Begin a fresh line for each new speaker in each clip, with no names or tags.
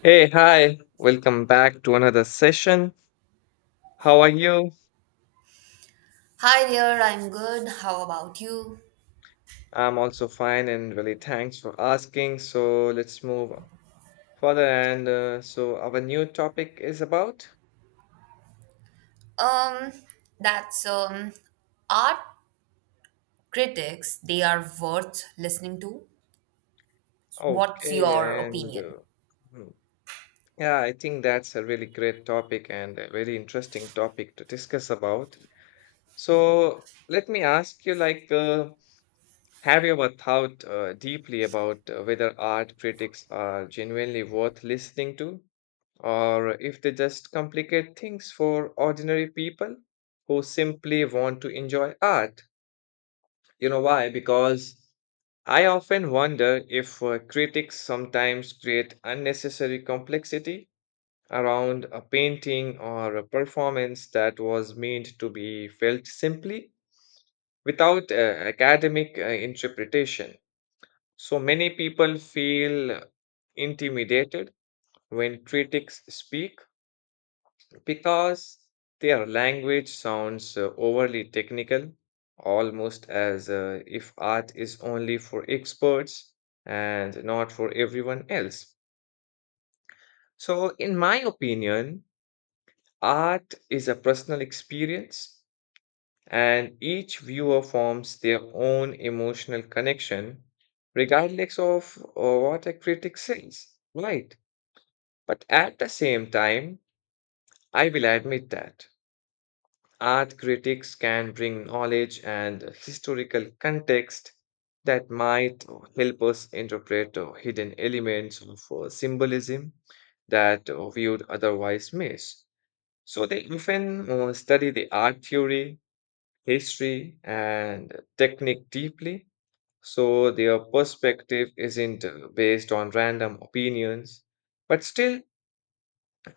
Hey, hi. Welcome back to another session. How are you?
Hi there, I'm good. How about you?
I'm also fine and really thanks for asking. So let's move further. And so our new topic is about?
Um, that's art critics, they are worth listening to. What's
Okay.
your
And uh,
opinion?
hmm, yeah, I think that's a really great topic and a very interesting topic to discuss about. So let me ask you like, have you ever thought deeply about whether art critics are genuinely worth listening to? Or if they just complicate things for ordinary people who simply want to enjoy art. You know why? Because I often wonder if critics sometimes create unnecessary complexity around a painting or a performance that was meant to be felt simply without academic interpretation. So many people feel intimidated when critics speak because their language sounds overly technical, almost as if art is only for experts and not for everyone else. So, in my opinion, art is a personal experience, and each viewer forms their own emotional connection, regardless of what a critic says, right? But at the same time, I will admit that. Art critics can bring knowledge and historical context that might help us interpret hidden elements of symbolism that we would otherwise miss. So they often study the art theory, history, and technique deeply. So their perspective isn't based on random opinions, but still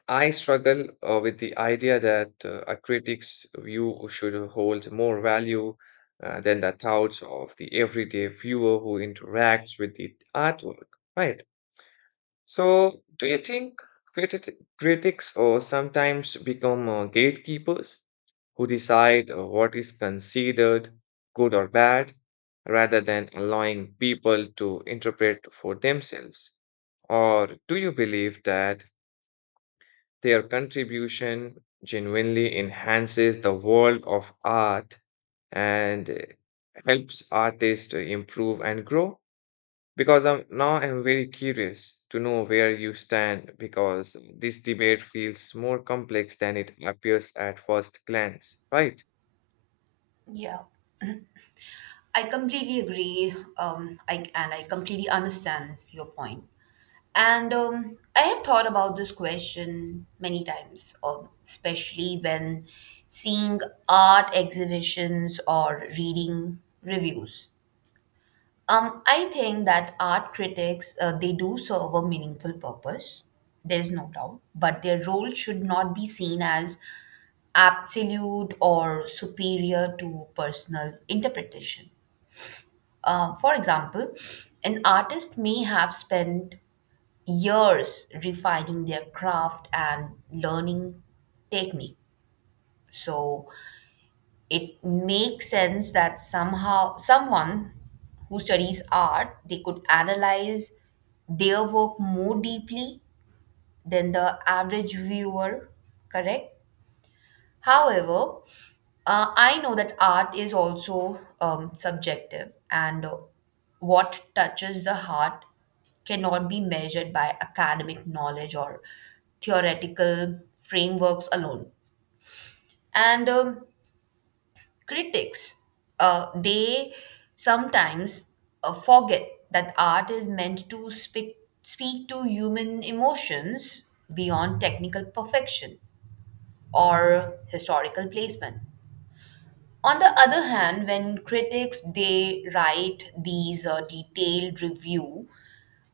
I struggle with the idea that a critic's view should hold more value than the thoughts of the everyday viewer who interacts with the artwork, right? So, do you think critics sometimes become gatekeepers who decide what is considered good or bad rather than allowing people to interpret for themselves? Or do you believe that their contribution genuinely enhances the world of art and helps artists to improve and grow. Because now I'm very curious to know where you stand because this debate feels more complex than it appears at first glance, right?
Yeah, I completely agree. I completely understand your point. And I have thought about this question many times, especially when seeing art exhibitions or reading reviews. I think that art critics they do serve a meaningful purpose. There is no doubt, but their role should not be seen as absolute or superior to personal interpretation. For example, an artist may have spent years refining their craft and learning technique. So it makes sense that somehow someone who studies art, they could analyze their work more deeply than the average viewer. Correct. However, I know that art is also subjective, and what touches the heart cannot be measured by academic knowledge or theoretical frameworks alone. And critics, they sometimes forget that art is meant to speak to human emotions beyond technical perfection or historical placement. On the other hand, when critics they write these detailed review,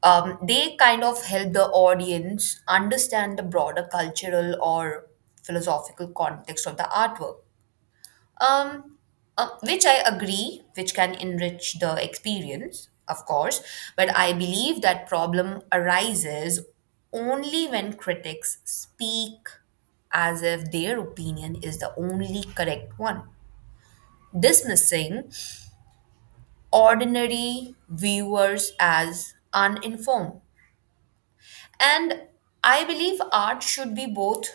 they kind of help the audience understand the broader cultural or philosophical context of the artwork, um, which I agree, which can enrich the experience, of course. But I believe that problem arises only when critics speak as if their opinion is the only correct one, dismissing ordinary viewers as uninformed. And I believe art should be both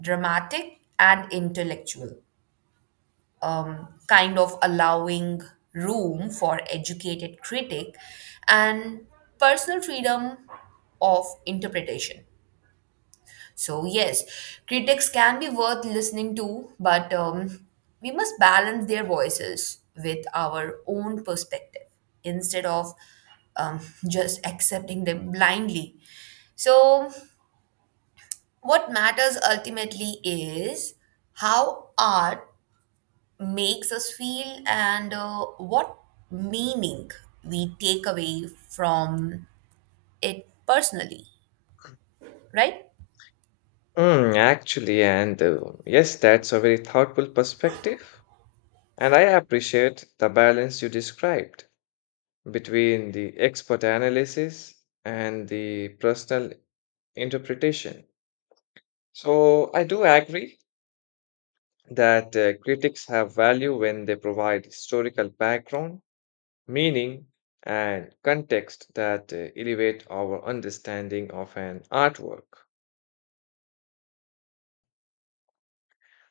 dramatic and intellectual, kind of allowing room for educated critic and personal freedom of interpretation. So, yes, critics can be worth listening to, but we must balance their voices with our own perspective instead of um, just accepting them blindly. So, what matters ultimately is how art makes us feel, and what meaning we take away from it personally, right?
Mm, actually, and yes, that's a very thoughtful perspective, and I appreciate the balance you described between the expert analysis and the personal interpretation. So, I do agree that critics have value when they provide historical background, meaning, and context that elevate our understanding of an artwork.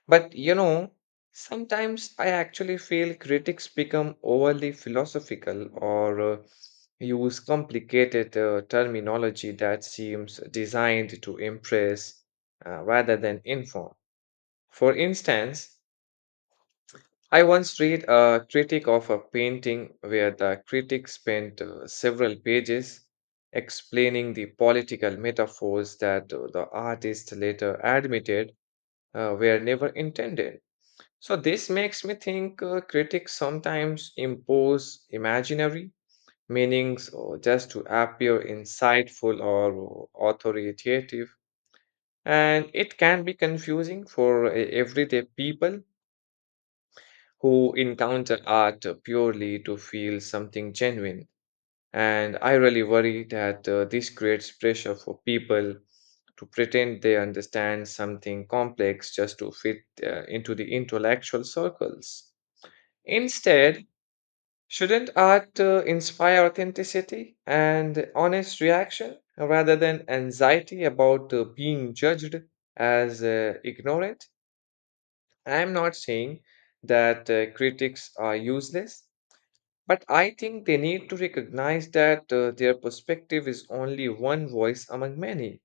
But you know, sometimes I actually feel critics become overly philosophical or use complicated terminology that seems designed to impress rather than inform. For instance, I once read a critic of a painting where the critic spent several pages explaining the political metaphors that the artist later admitted were never intended. So this makes me think critics sometimes impose imaginary meanings or just to appear insightful or authoritative, and it can be confusing for everyday people who encounter art purely to feel something genuine. And I really worry that this creates pressure for people to pretend they understand something complex just to fit into the intellectual circles. Instead, shouldn't art inspire authenticity and honest reaction rather than anxiety about being judged as ignorant? I'm not saying that critics are useless, but I think they need to recognize that their perspective is only one voice among many.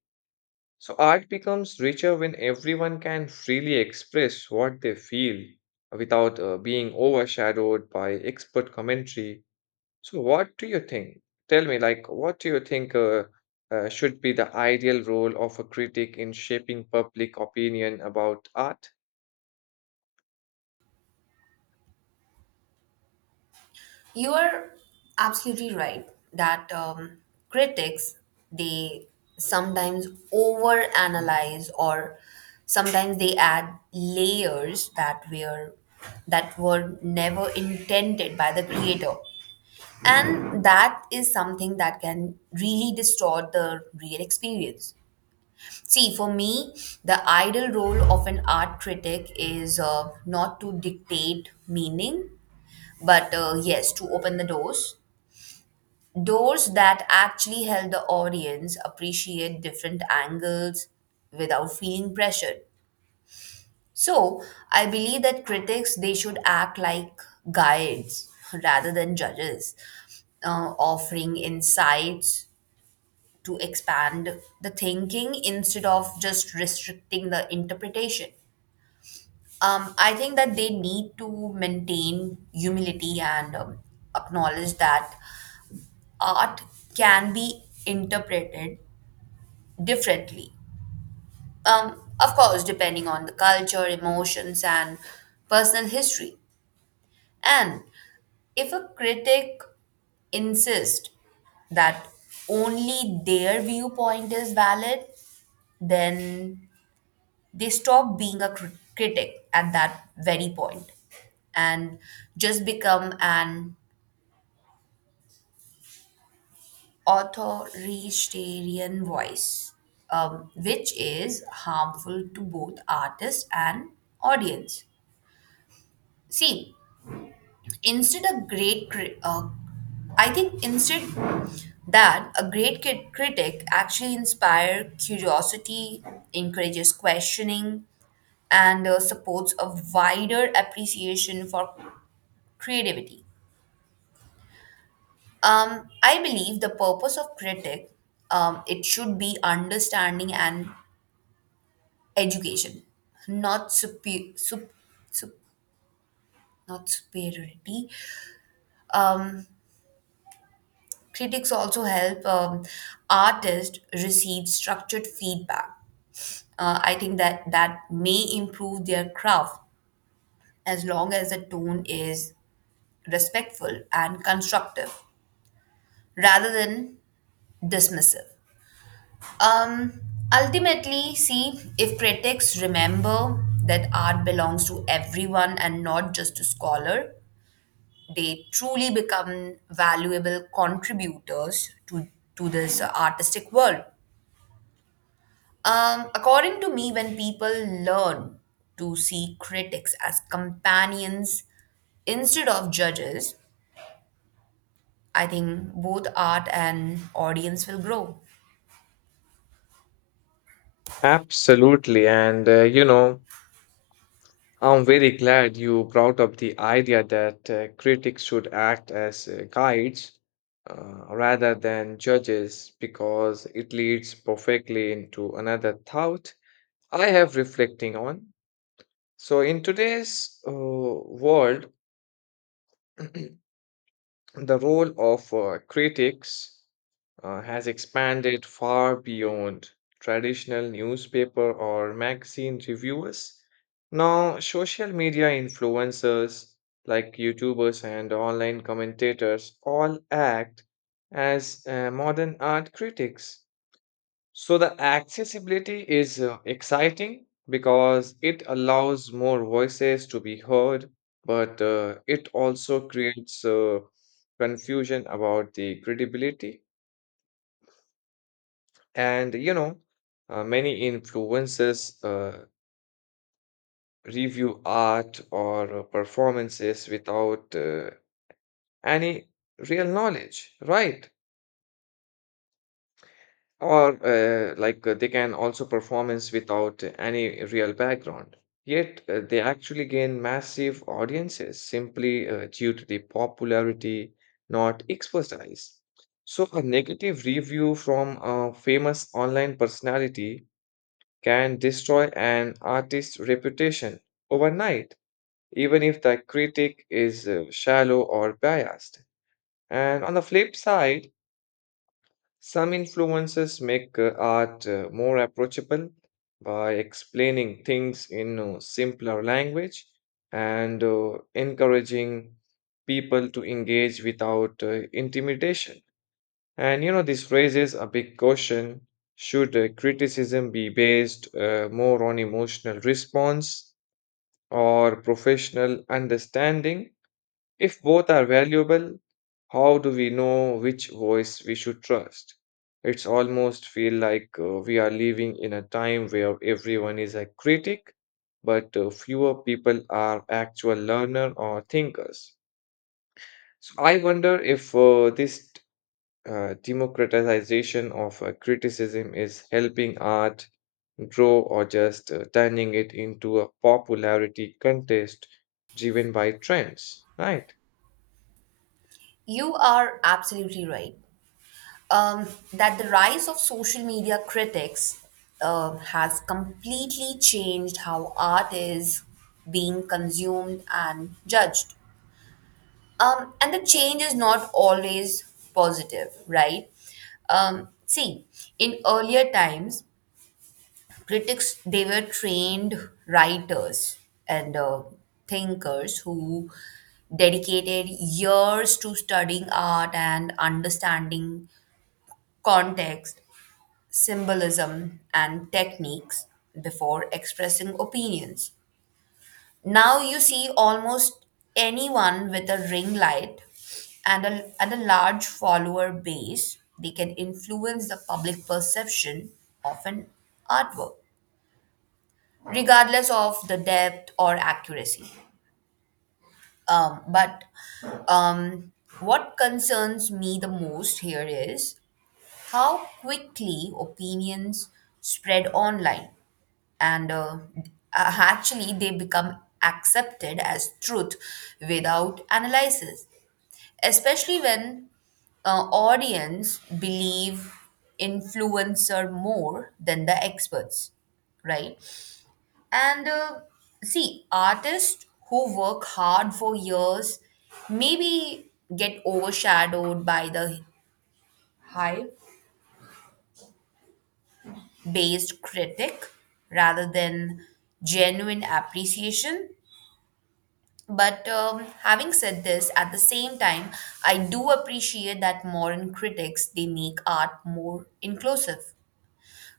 So art becomes richer when everyone can freely express what they feel without being overshadowed by expert commentary. So what do you think? Tell me, like, what do you think should be the ideal role of a critic in shaping public opinion about art?
You are absolutely right that critics they sometimes overanalyze, or sometimes they add layers that were never intended by the creator, and that is something that can really distort the real experience. See, for me, the ideal role of an art critic is not to dictate meaning, but yes, to open the doors. Doors that actually help the audience appreciate different angles without feeling pressured. So, I believe that critics they should act like guides rather than judges, offering insights to expand the thinking instead of just restricting the interpretation. I think that they need to maintain humility, and acknowledge that art can be interpreted differently. Of course, depending on the culture, emotions, and personal history. And if a critic insists that only their viewpoint is valid, then they stop being a critic at that very point and just become an authoritarian voice, which is harmful to both artist and audience. See, instead a great, cri- I think instead that a great critic actually inspire curiosity, encourages questioning, and supports a wider appreciation for creativity. I believe the purpose of critic it should be understanding and education, not sup, not superiority. Um, Critics also help artists receive structured feedback. I think that that may improve their craft as long as the tone is respectful and constructive rather than dismissive. Um, Ultimately, see, if critics remember that art belongs to everyone and not just to scholar, they truly become valuable contributors to this artistic world. According to me, when people learn to see critics as companions instead of judges, I think both art and audience will grow.
Absolutely. And, you know, I'm very glad you brought up the idea that critics should act as guides rather than judges because it leads perfectly into another thought I have reflecting on. So, in today's world, the role of critics has expanded far beyond traditional newspaper or magazine reviewers. Now, social media influencers like YouTubers and online commentators all act as modern art critics. So, the accessibility is exciting because it allows more voices to be heard, but it also creates confusion about the credibility. And you know, many influencers review art or performances without any real knowledge, right? Or they can also performance without any real background. Yet they actually gain massive audiences simply due to the popularity, not expertise. So a negative review from a famous online personality can destroy an artist's reputation overnight, even if the critic is shallow or biased. And on the flip side, some influences make art more approachable by explaining things in simpler language and encouraging people to engage without intimidation. And you know, this raises a big question. Should criticism be based more on emotional response or professional understanding? If both are valuable, how do we know which voice we should trust? It's almost feel like we are living in a time where everyone is a critic, but fewer people are actual learner or thinkers. So I wonder if this democratization of criticism is helping art grow or just turning it into a popularity contest driven by trends, right?
You are absolutely right. That the rise of social media critics has completely changed how art is being consumed and judged. And the change is not always positive, right? See, in earlier times, critics they were trained writers and thinkers who dedicated years to studying art and understanding context, symbolism, and techniques before expressing opinions. Now you see almost anyone with a ring light and a large follower base, they can influence the public perception of an artwork, regardless of the depth or accuracy. But um, what concerns me the most here is how quickly opinions spread online and actually they become accepted as truth without analysis, especially when audience believe influencer more than the experts, right? And see, artists who work hard for years maybe get overshadowed by the hype based critic rather than genuine appreciation. But having said this, at the same time, I do appreciate that modern critics they make art more inclusive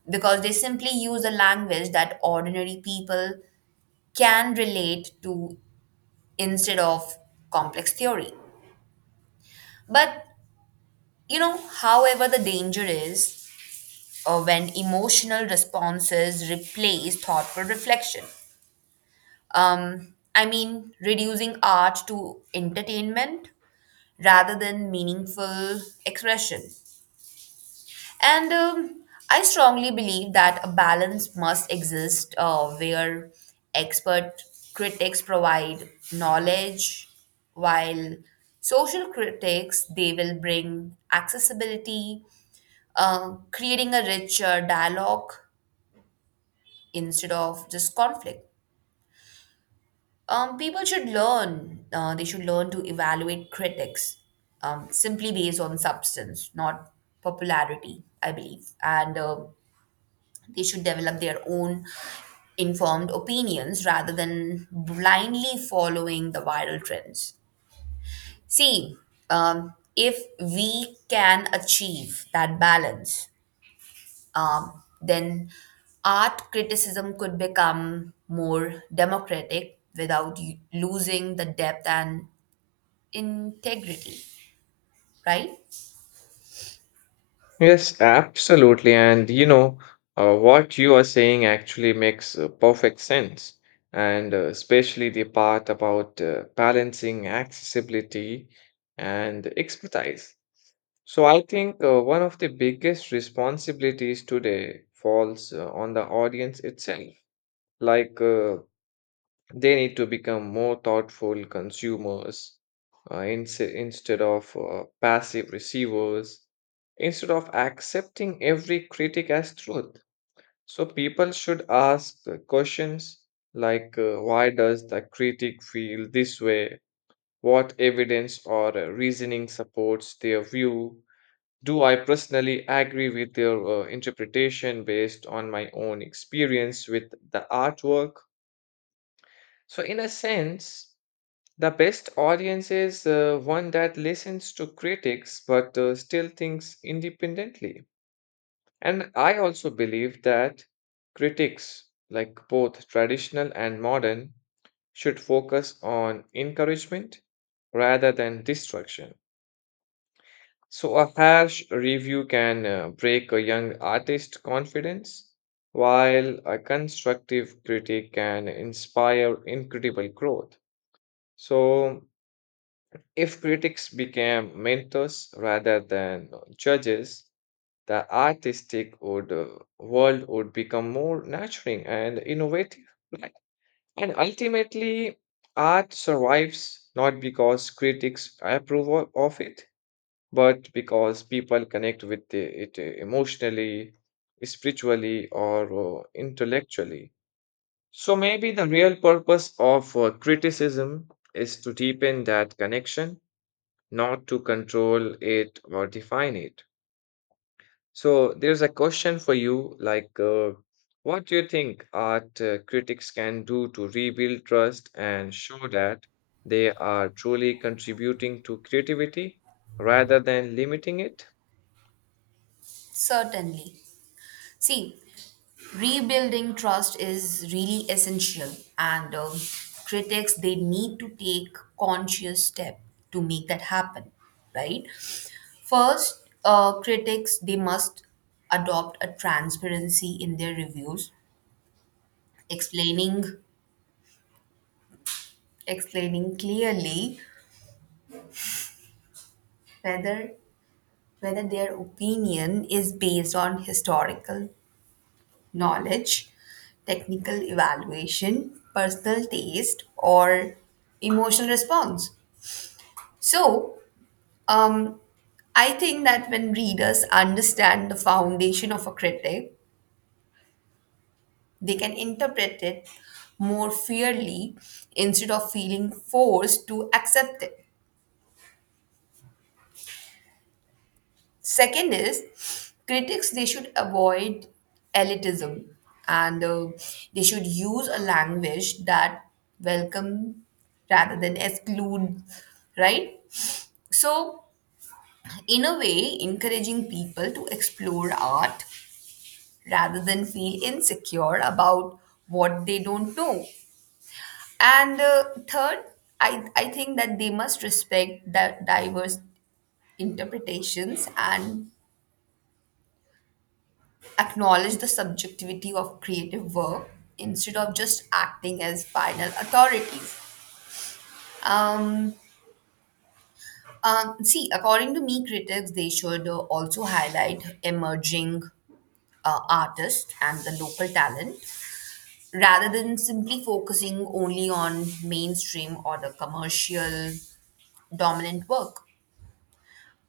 because they simply use a language that ordinary people can relate to instead of complex theory. But you know, however, the danger is when emotional responses replace thoughtful reflection. I mean, reducing art to entertainment rather than meaningful expression. And I strongly believe that a balance must exist where expert critics provide knowledge, while social critics they will bring accessibility, creating a richer dialogue instead of just conflict. People should learn, they should learn to evaluate critics simply based on substance, not popularity, I believe. And they should develop their own informed opinions rather than blindly following the viral trends. See, if we can achieve that balance, then art criticism could become more democratic without losing the depth and integrity, right?
Yes, absolutely. And you know, what you are saying actually makes perfect sense. And especially the part about balancing accessibility and expertise. So I think one of the biggest responsibilities today falls on the audience itself. Like they need to become more thoughtful consumers instead of passive receivers, instead of accepting every critic as truth. So people should ask the questions like why does the critic feel this way? What evidence or reasoning supports their view? Do I personally agree with their interpretation based on my own experience with the artwork? So, in a sense, the best audience is one that listens to critics but still thinks independently. And I also believe that critics, like both traditional and modern, should focus on encouragement rather than destruction. So, a harsh review can break a young artist's confidence, while a constructive critic can inspire incredible growth. So, if critics became mentors rather than judges, the world would become more nurturing and innovative. Like, And ultimately, art survives not because critics approve of it, but because people connect with it emotionally, spiritually, or intellectually. So maybe the real purpose of criticism is to deepen that connection, not to control it or define it. So there's a question for you like, what do you think art critics can do to rebuild trust and show that they are truly contributing to creativity rather than limiting it?
Certainly. See, rebuilding trust is really essential, and critics they need to take conscious step to make that happen, right? First, critics they must adopt a transparency in their reviews, explaining explaining clearly whether whether their opinion is based on historical knowledge, technical evaluation, personal taste, or emotional response. So, um, I think that when readers understand the foundation of a critic, they can interpret it more fairly instead of feeling forced to accept it. Second is critics they should avoid elitism, and they should use a language that welcome rather than exclude, right? So in a way, encouraging people to explore art rather than feel insecure about what they don't know. And third, I think that they must respect that diverse interpretations and acknowledge the subjectivity of creative work instead of just acting as final authorities. Um, See, according to me, critics they should also highlight emerging artists and the local talent rather than simply focusing only on mainstream or the commercial dominant work.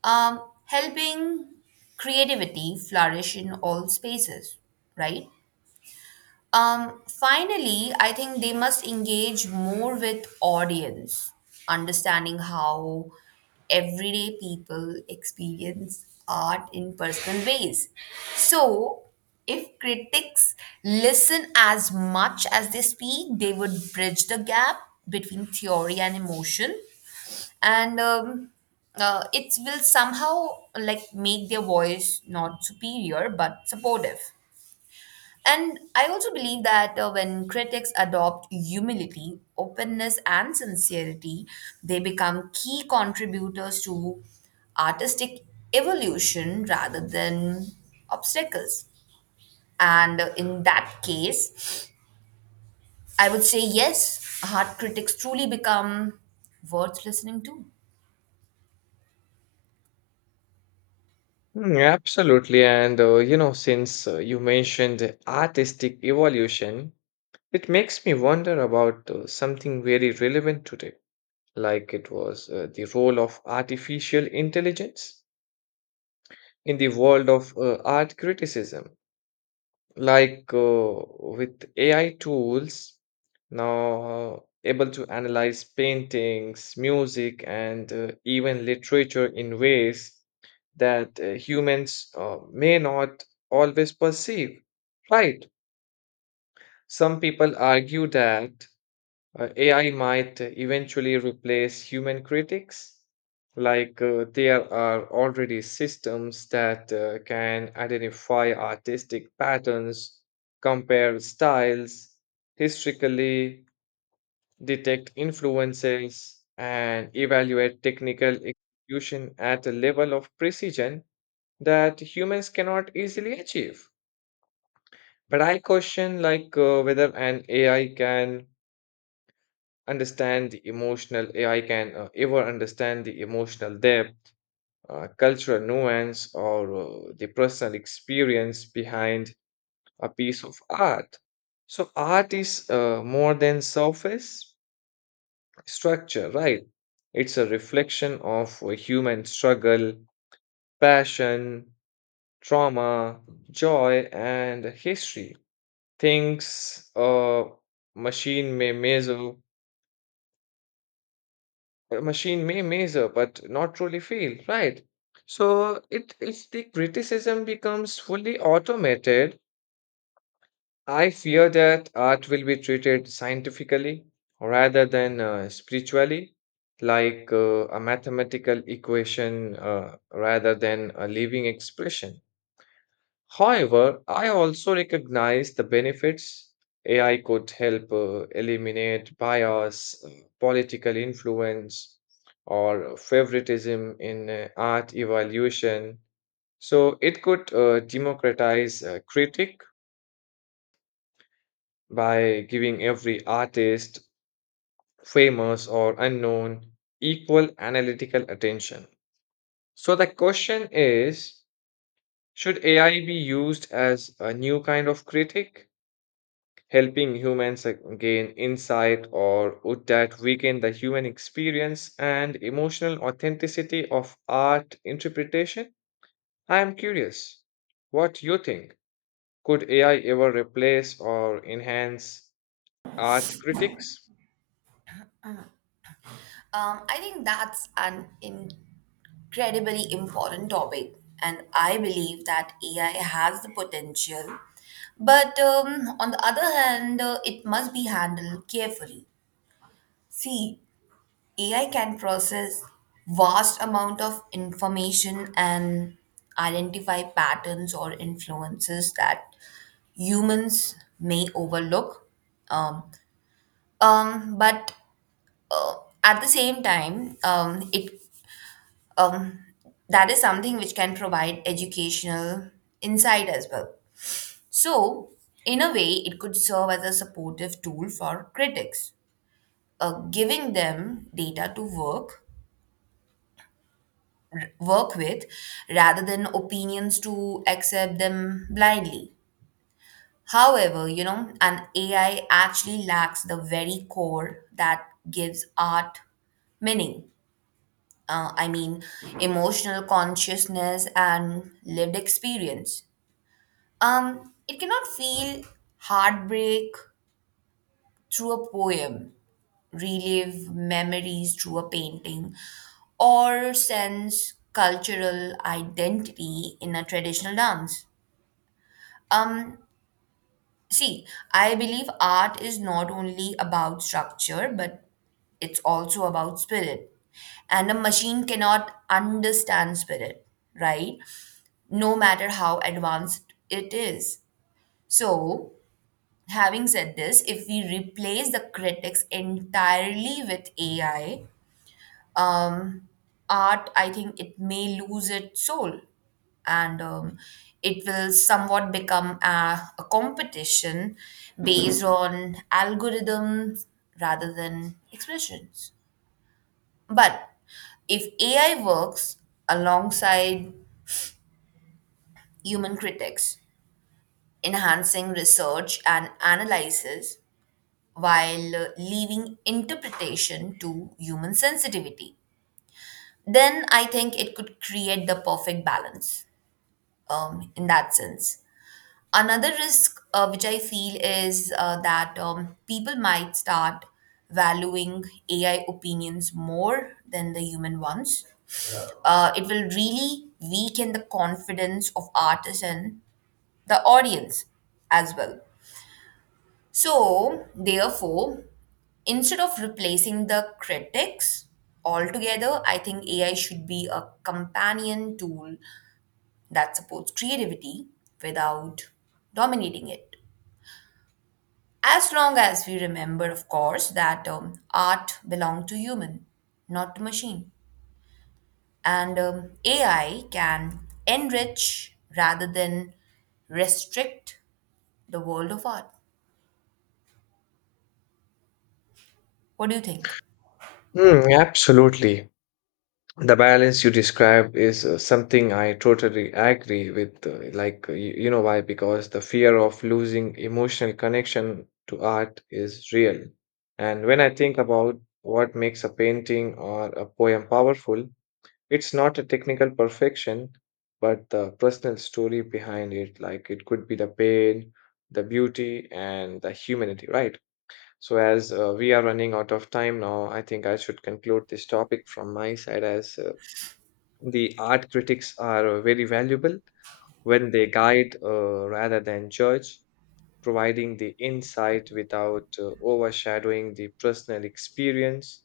Helping creativity flourish in all spaces, right? Finally, I think they must engage more with audience, understanding how everyday people experience art in personal ways. So, if critics listen as much as they speak, they would bridge the gap between theory and emotion, and it will somehow like make their voice not superior but supportive. And I also believe that when critics adopt humility, openness, and sincerity, they become key contributors to artistic evolution rather than obstacles. And in that case, I would say yes, art critics truly become worth listening to.
Absolutely. And, you know, since you mentioned artistic evolution, it makes me wonder about something very relevant today, like it was the role of artificial intelligence in the world of art criticism. Like with AI tools now able to analyze paintings, music, and even literature in ways that humans may not always perceive, right? Some people argue that AI might eventually replace human critics, like there are already systems that can identify artistic patterns, compare styles historically, detect influences, and evaluate technical execution at a level of precision that humans cannot easily achieve. But I question like whether an AI can ever understand the emotional depth, cultural nuance, or the personal experience behind a piece of art. So art is more than surface structure, right? It's a reflection of a human struggle, passion, trauma, joy, and history. Things machine may measure, a machine may measure, but not truly feel, right? So it if the criticism becomes fully automated, I fear that art will be treated scientifically rather than spiritually, like a mathematical equation rather than a living expression. However, I also recognize the benefits. AI could help eliminate bias, political influence, or favoritism in art evaluation. So it could democratize critique by giving every artist, famous or unknown, equal analytical attention. So the question is, should AI be used as a new kind of critic, helping humans gain insight, or would that weaken the human experience and emotional authenticity of art interpretation? I am curious. What you think? Could AI ever replace or enhance art critics?
I think that's an incredibly important topic, and I believe that AI has the potential, but on the other hand it must be handled carefully. See, AI can process vast amount of information and identify patterns or influences that humans may overlook. Um, but uh, at the same time it um, that is something which can provide educational insight as well. So, in a way, it could serve as a supportive tool for critics, giving them data to work with rather than opinions to accept them blindly. However, you know, an AI actually lacks the very core that gives art meaning. I mean, emotional consciousness and lived experience. It cannot feel heartbreak through a poem, relive memories through a painting, or sense cultural identity in a traditional dance. Um, See, I believe art is not only about structure, but it's also about spirit. And a machine cannot understand spirit, right? No matter how advanced it is. So, having said this, if we replace the critics entirely with AI, um, art, I think it may lose its soul, and it will somewhat become a competition based on algorithms rather than expressions. But if AI works alongside human critics, enhancing research and analysis, while leaving interpretation to human sensitivity. Then I think it could create the perfect balance in that sense. Another risk, which I feel, is that people might start valuing AI opinions more than the human ones. It will really weaken the confidence of artists and the audience as well. So, therefore, instead of replacing the critics altogether, I think AI should be a companion tool that supports creativity without dominating it. As long as we remember, of course, that art belongs to human, not to machine. And AI can enrich rather than restrict the world of art. What do you think?
Hmm, absolutely. The balance you describe is something I totally agree with. You know why? Because the fear of losing emotional connection to art is real. And when I think about what makes a painting or a poem powerful, it's not a technical perfection, but the personal story behind it. Like, it could be the pain, the beauty, and the humanity, right? So, as we are running out of time now, I think I should conclude this topic from my side as the art critics are very valuable when they guide rather than judge, providing the insight without overshadowing the personal experience.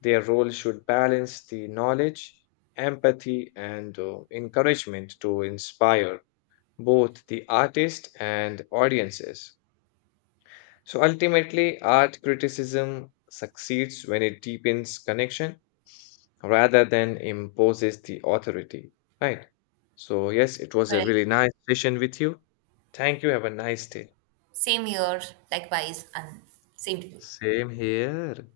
Their role should balance the knowledge, empathy, and encouragement to inspire both the artist and audiences. So ultimately, art criticism succeeds when it deepens connection rather than imposes the authority, right? So, yes, it was a
Correct.
really nice session with you. Thank you. Have a nice day.
Same here, likewise, and same to you.
Same here.